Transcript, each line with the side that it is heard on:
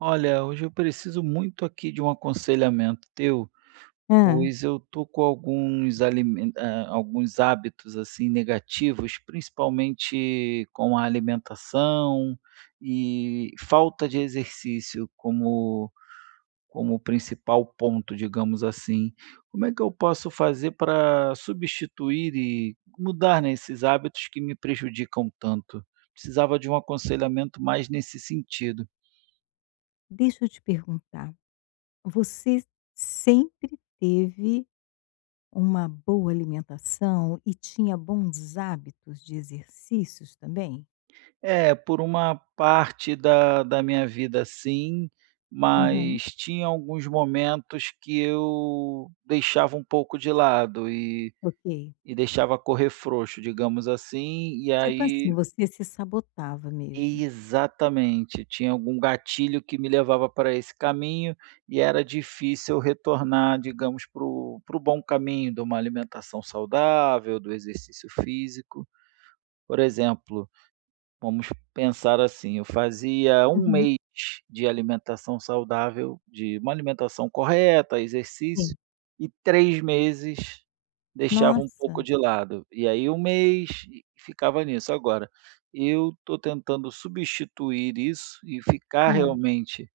right: Olha, hoje eu preciso muito aqui de um aconselhamento teu,
left: Hã.
right: pois eu tô com alguns hábitos, assim, negativos, principalmente com a alimentação e falta de exercício como principal ponto, digamos assim. Como é que eu posso fazer para substituir e mudar, né, esses hábitos que me prejudicam tanto? Precisava de um aconselhamento mais nesse sentido.
left: Deixa eu te perguntar, você sempre teve uma boa alimentação e tinha bons hábitos de exercícios também?
right: É, por uma parte da minha vida, sim,
left: Aham.
right: mas tinha alguns momentos que eu deixava um pouco de lado e
left: Ok.
right: deixava correr frouxo, digamos assim, e
left: Tipo assim,
right: aí
left: você se sabotava mesmo?
right: exatamente, tinha algum gatilho que me levava para esse caminho e era difícil eu retornar, digamos, para o bom caminho de uma alimentação saudável, do exercício físico. Por exemplo, vamos pensar assim, eu fazia um
left: Uhum.
right: mês de alimentação saudável, de uma alimentação correta, exercício,
left: Sim.
right: e 3 meses deixava um
left: Nossa.
right: pouco de lado. E aí um mês, e ficava nisso. Agora, eu estou tentando substituir isso e ficar
left: Hã.
right: realmente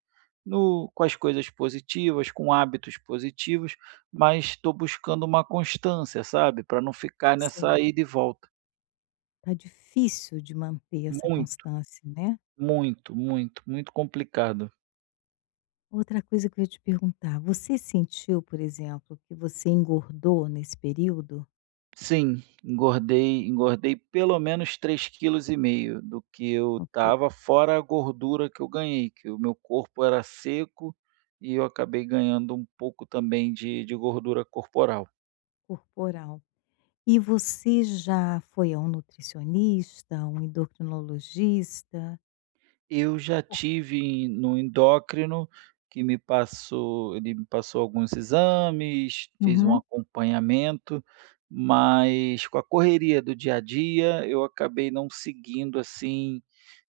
right: no com as coisas positivas, com hábitos positivos, mas estou buscando uma constância, sabe, para não ficar nessa
left: Sim.
right: ida e volta.
left: Tá difícil de manter essa
right: Muito.
left: constância, né.
right: Muito, muito, muito complicado.
left: Outra coisa que eu ia te perguntar, você sentiu, por exemplo, que você engordou nesse período?
right: Sim, engordei pelo menos três quilos e meio kg do que eu
left: Ok,
right: estava, fora a gordura que eu ganhei, que o meu corpo era seco, e eu acabei ganhando um pouco também de gordura corporal.
left: corporal. E você já foi a um nutricionista, a um endocrinologista?
right: Eu já tive no endócrino, que me passou ele me passou alguns exames, fez um
left: Uhum.
right: acompanhamento, mas com a correria do dia a dia eu acabei não seguindo assim.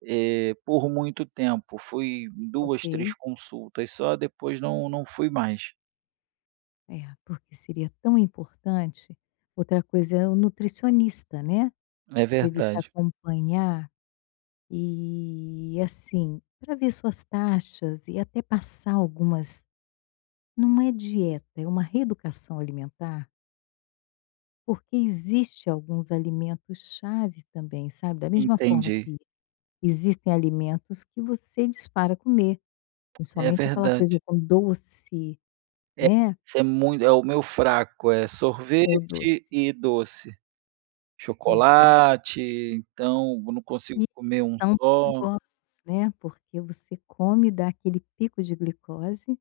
right: Por muito tempo, fui em
left: Ok,
right: 2, 3 consultas só, depois não fui mais.
left: é, porque seria tão importante. Outra coisa é o nutricionista, né,
right: É
left: para ele te
right: verdade.
left: acompanhar e, assim, para ver suas taxas e até passar algumas, não é dieta, é uma reeducação alimentar, porque existe alguns alimentos chave também, sabe, da mesma forma
right: Entendi.
left: que existem alimentos que você dispara comer.
right: É
left: Principalmente aquela coisa
right: verdade.
left: com doce,
right: É,
left: né,
right: isso é muito é o meu fraco, é
left: ou doce.
right: sorvete e doce,
left: Pois é.
right: chocolate, então eu não consigo
left: E
right: comer um
left: são
right: só.
left: perigosos, né, porque você come, dá aquele pico de glicose,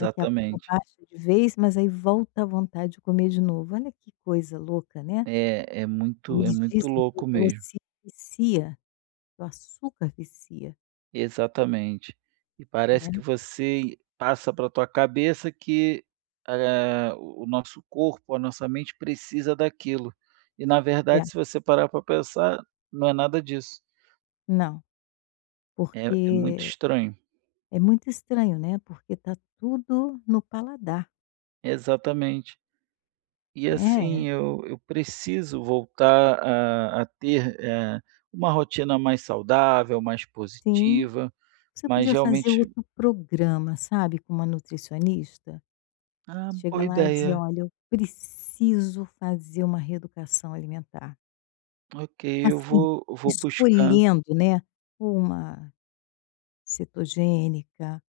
left: daqui a pouco baixa de vez, mas aí volta a vontade de comer de novo. Olha que coisa louca, né.
right: É, é
left: Como
right: muito é
left: eles
right: muito
left: dizem que o
right: louco mesmo.
left: doce vicia, que o açúcar vicia,
right: Exatamente. E parece
left: né.
right: que você passa pra tua cabeça que, o nosso corpo, a nossa mente, precisa daquilo. E na
left: É.
right: verdade, se você parar para pensar, não é nada disso.
left: Não,
right: É muito
left: porque
right: estranho.
left: é muito estranho, né, porque tá tudo no paladar,
right: Exatamente. E assim,
left: né.
right: eu preciso voltar a ter, uma rotina mais saudável, mais
left: Sim.
right: positiva.
left: Você
right: Mas
left: podia fazer
right: realmente
left: outro programa, sabe, com uma nutricionista.
right: Ah,
left: Chega
right: boa
left: lá e dizer:
right: ideia.
left: "Olha, eu preciso fazer uma reeducação alimentar".
right: Ok, eu
left: Assim,
right: vou eu vou buscar.
left: escolhendo, né, ou uma cetogênica,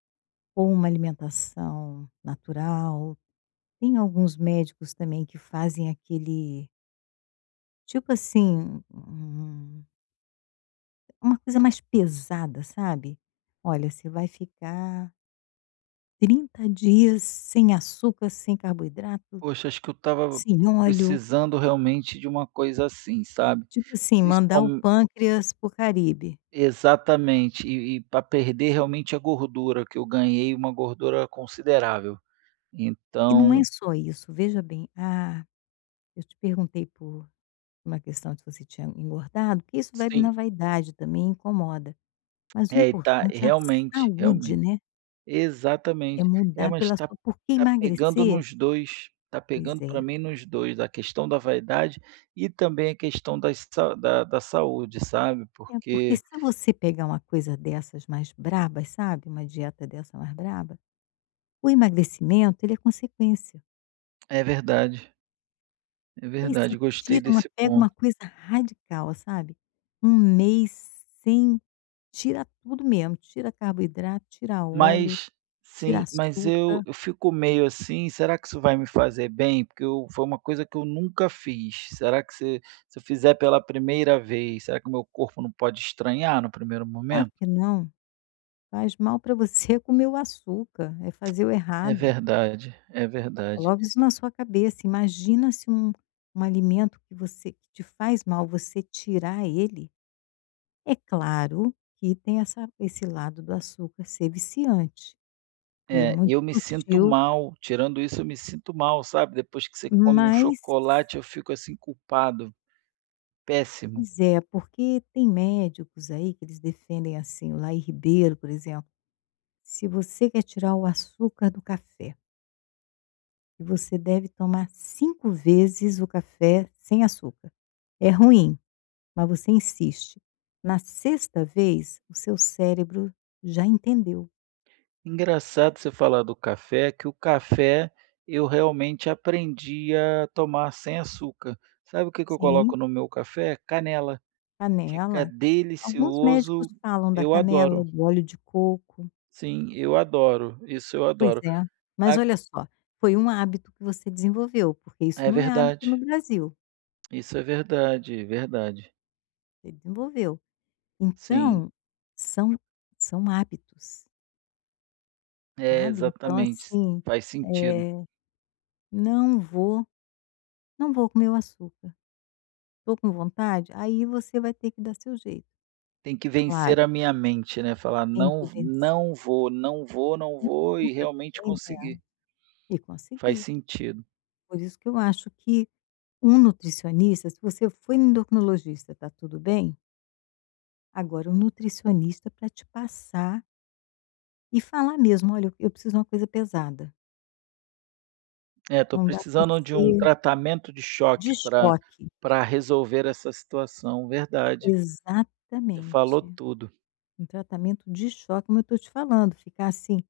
left: ou uma alimentação natural. Tem alguns médicos também que fazem aquele tipo assim, uma coisa mais pesada, sabe. "Olha, você vai ficar 30 dias sem açúcar, sem carboidrato,
right: Poxa, acho que eu estava
left: sim, óleo.
right: precisando realmente de uma coisa assim, sabe.
left: Tipo assim, mandar o
right: Principalmen
left: pâncreas para o Caribe.
right: Exatamente, e para perder realmente a gordura, que eu ganhei uma gordura considerável.
left: E não é
right: Então
left: só isso, veja bem, eu te perguntei por uma questão de você tinha engordado, porque isso vai
right: sim,
left: na vaidade também, incomoda. Mas o
right: é, e tá
left: importante é a
right: realmente,
left: saúde,
right: realmente.
left: né, é
right: Exatamente. É,
left: mudar
right: mas
left: pela
right: tá
left: sua, porque
right: tá pegando
left: emagrecer,
right: nos 2, tá
left: pois
right: pegando para
left: é.
right: mim nos 2, a questão da vaidade e também a questão das sa da da saúde, sabe,
left: É, porque
right: porque
left: se você pegar uma coisa dessas mais brabas, sabe, uma dieta dessa mais braba, o emagrecimento, ele é consequência.
right: é verdade, é
left: E aí você
right: verdade, gostei
left: tira uma
right: desse
left: pega
right: ponto.
left: uma coisa radical, sabe. Um mês sem tira tudo mesmo, tira carboidrato, tira óleo,
right: Mas
left: tira
right: sim, eu
left: açúcar.
right: eu fico meio assim: "Será que isso vai me fazer bem?", porque eu foi uma coisa que eu nunca fiz. Será que se eu fizer pela primeira vez, será que o meu corpo não pode estranhar no primeiro
left: Claro
right: momento?
left: que não, faz mal para você comer o açúcar, é fazer o
right: É
left: errado.
right: verdade, é verdade.
left: Coloque isso na sua cabeça, imagina se um alimento que te faz mal, você tirar ele. É claro que tem essa esse lado do açúcar ser viciante, e é
right: É, e
left: muito
right: eu me sinto
left: sutil,
right: mal, tirando isso eu me sinto mal, sabe. Depois que você come um
left: mas
right: chocolate eu fico assim culpado, péssimo.
left: pois é, porque tem médicos aí que eles defendem assim, o Laí Ribeiro, por exemplo, se você quer tirar o açúcar do café, você deve tomar 5 vezes o café sem açúcar. É ruim, mas você insiste. Na sexta vez, o seu cérebro já entendeu.
right: Engraçado você falar do café, que o café eu realmente aprendi a tomar sem açúcar. Sabe o que que eu
left: Sim,
right: coloco no meu café? Canela. Fica
left: canela. Alguns médicos
right: delicioso,
left: falam da
right: eu
left: canela,
right: adoro.
left: do óleo de coco.
right: Sim, eu adoro, isso eu
left: Pois
right: adoro.
left: é. Mas
right: A
left: olha só, foi um hábito que você desenvolveu, porque isso
right: É
left: não é hábito no
right: verdade,
left: Brasil.
right: isso é verdade, é verdade.
left: Ele desenvolveu.
right: Sim,
left: Então, são são hábitos,
right: é,
left: sabe. Então
right: exatamente,
left: assim,
right: faz sentido.
left: eh, não vou não vou comer o açúcar. Estou com vontade? Aí você vai ter que dar seu jeito.
right: Tem que
left: Claro,
right: vencer a minha mente, né, falar:
left: tem que
right: "Não,
left: vencer
right: não vou, não vou, não
left: e
right: vou", e
left: luta
right: realmente
left: também, né.
right: conseguir.
left: E
right: Faz
left: conseguir.
right: sentido.
left: Por isso que eu acho que um nutricionista, se você foi no endocrinologista, tá tudo bem, agora o nutricionista para te passar e falar mesmo: "Olha, eu preciso de uma coisa pesada,
right: É, estou
left: não dá para
right: precisando de um
left: ser
right: tratamento de
left: de
right: choque para
left: choque".
right: para resolver essa situação, verdade. Você falou
left: Exatamente.
right: tudo.
left: Um tratamento de choque, como eu estou te falando, ficar assim,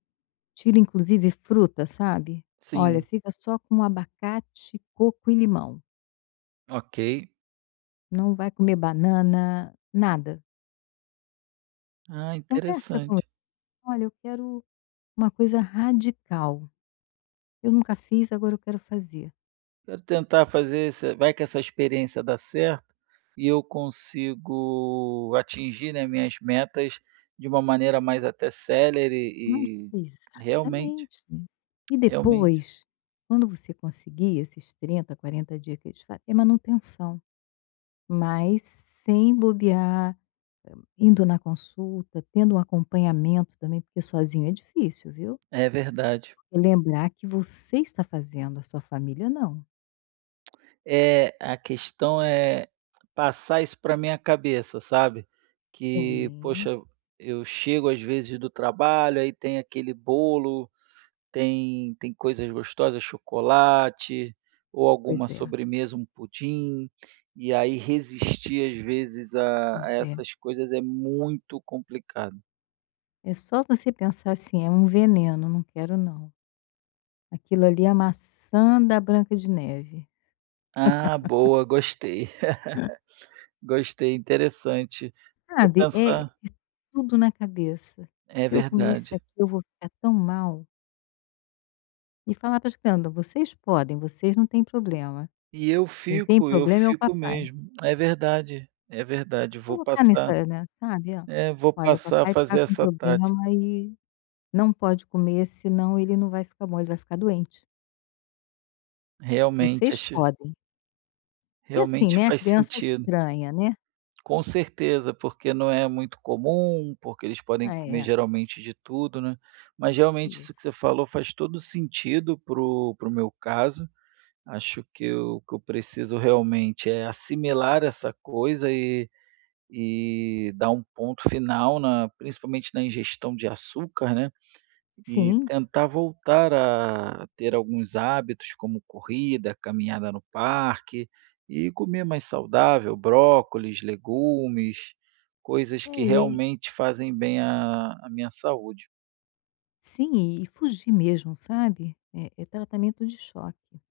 left: tira inclusive fruta, sabe. Olha,
right: Sim,
left: fica só com abacate, coco e limão,
right: ok.
left: não vai comer banana, nada.
right: Ah,
left: Conversa com ele:
right: interessante.
left: "Olha, eu quero uma coisa radical, eu nunca fiz, agora eu quero fazer".
right: Quero tentar fazer esse vai que essa experiência dá certo e eu consigo atingir, né, minhas metas de uma maneira mais até célere
left: Mas
right: e realmente,
left: exatamente. E
right: realmente.
left: depois, quando você conseguir esses 30-40 dias que eles fa é manutenção, mas sem bobear. Indo na consulta, tendo um acompanhamento também, porque sozinho é difícil, viu.
right: É verdade.
left: E lembrar que você está fazendo, a sua família não.
right: É, a questão é passar isso para minha cabeça, sabe? Que,
left: Sim,
right: poxa, eu chego às vezes do trabalho, aí tem aquele bolo, tem coisas gostosas, chocolate ou
left: pois
right: alguma
left: é,
right: sobremesa, um pudim, e aí resistir às vezes a
left: pois
right: a
left: é.
right: essas coisas é muito complicado.
left: É só você pensar assim: "É um veneno, não quero não". Aquilo ali é a maçã da Branca de Neve,
right: Ah, boa, gostei, gostei, interessante. Vou
left: sabe, é
right: pensar.
left: tudo na cabeça.
right: É
left: "Se eu comer isso
right: verdade.
left: aqui, eu vou ficar tão mal". E falar para as crianças: "Vocês podem, vocês não têm problema.
right: E
left: Quem tem
right: eu
left: problema é o
right: fico
left: papai".
right: mesmo. É verdade, é verdade. Vou
left: Colocar
right: passar
left: nessa, né, sabe, ó:
right: é, vou
left: "Olha,
right: passar a
left: papai está
right: fazer
left: com
right: essa
left: problema
right: tática.
left: e não pode comer, senão ele não vai ficar bom, ele vai ficar doente.
right: Realmente,
left: Vocês
right: acho
left: podem". E assim,
right: realmente
left: né, a
right: faz
left: criança
right: sentido.
left: estranha, né.
right: Com certeza, porque não é muito comum, porque eles podem
left: Ah,
right: comer
left: é,
right: geralmente de tudo, né. Mas realmente isso que
left: isso.
right: você falou faz todo sentido pro meu caso. Acho que o que eu preciso realmente é assimilar essa coisa e dar um ponto final na principalmente na ingestão de açúcar, né. E
left: Sim,
right: tentar voltar a ter alguns hábitos, como corrida, caminhada no parque, e comer mais saudável, brócolis, legumes, coisas
left: é,
right: que
left: e
right: realmente fazem bem à minha saúde.
left: sim, e fugir mesmo, sabe. É tratamento de choque.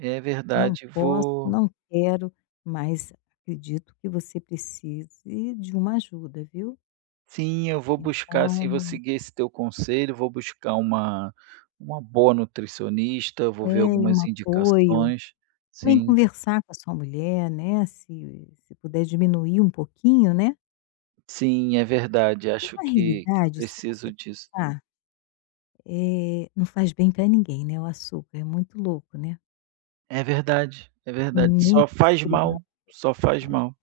right: É
left: "Não
right: verdade,
left: posso,
right: vou
left: não quero, mas acredito que você precise de uma ajuda, viu.
right: sim, eu vou buscar, sim,
left: Então".
right: vou seguir esse teu conselho, vou buscar uma boa nutricionista,
left: É,
right: vou ver
left: e um
right: algumas
left: apoio.
right: indicações.
left: Também
right: Sim,
left: conversar com a sua mulher, né, se puder diminuir um pouquinho, né.
right: sim, é verdade,
left: Porque
right: acho
left: na
right: que
left: realidade, se você
right: preciso disso.
left: pensar, não faz bem para ninguém, né, o açúcar, é muito louco, né.
right: É verdade, é verdade.
left: Hum. Nem
right: Só
left: para as
right: faz mal,
left: crianças
right: só faz
left: faz,
right: mal.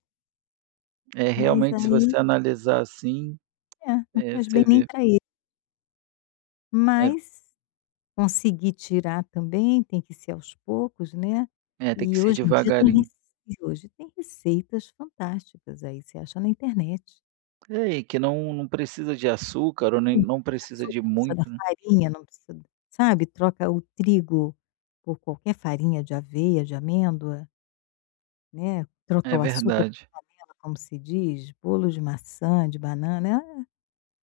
right: É,
left: mas
right: realmente, se
left: aí
right: você analisar assim,
left: é, não faz
right: você
left: bem nem
right: vê.
left: para ele.
right: É
left: Mas conseguir tirar também tem que ser aos poucos, né.
right: é, tem que
left: E
right: ser
left: hoje em dia
right: devagarinho.
left: tem receitas fantásticas aí, você acha na internet.
right: É, e que não precisa de açúcar, ou
left: Tem
right: nem
left: muito
right: não
left: de
right: precisa
left: açúcar,
right: de
left: não precisa da
right: muito, né.
left: farinha, não precisa d sabe, troca o trigo por qualquer farinha de aveia, de amêndoa, né, troca
right: É
left: o açúcar por
right: verdade,
left: canela, como se diz, bolo de maçã, de banana,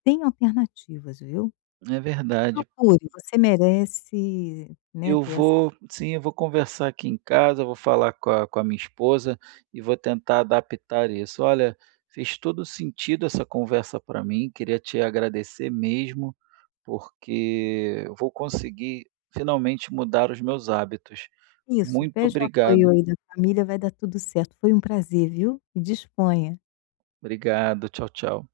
left: tem alternativas, viu.
right: é verdade.
left: Procure, você merece, né,
right: Eu
left: ter essa.
right: vou, sim, eu vou conversar aqui em casa, vou falar com a minha esposa e vou tentar adaptar isso. Olha, fez todo sentido essa conversa para mim, queria te agradecer mesmo. Porque eu vou conseguir finalmente mudar os meus hábitos.
left: Isso,
right: Muito
left: pede o apoio
right: obrigado.
left: aí da família, vai dar tudo certo. Foi um prazer, viu, e disponha.
right: Obrigado. Tchau, tchau.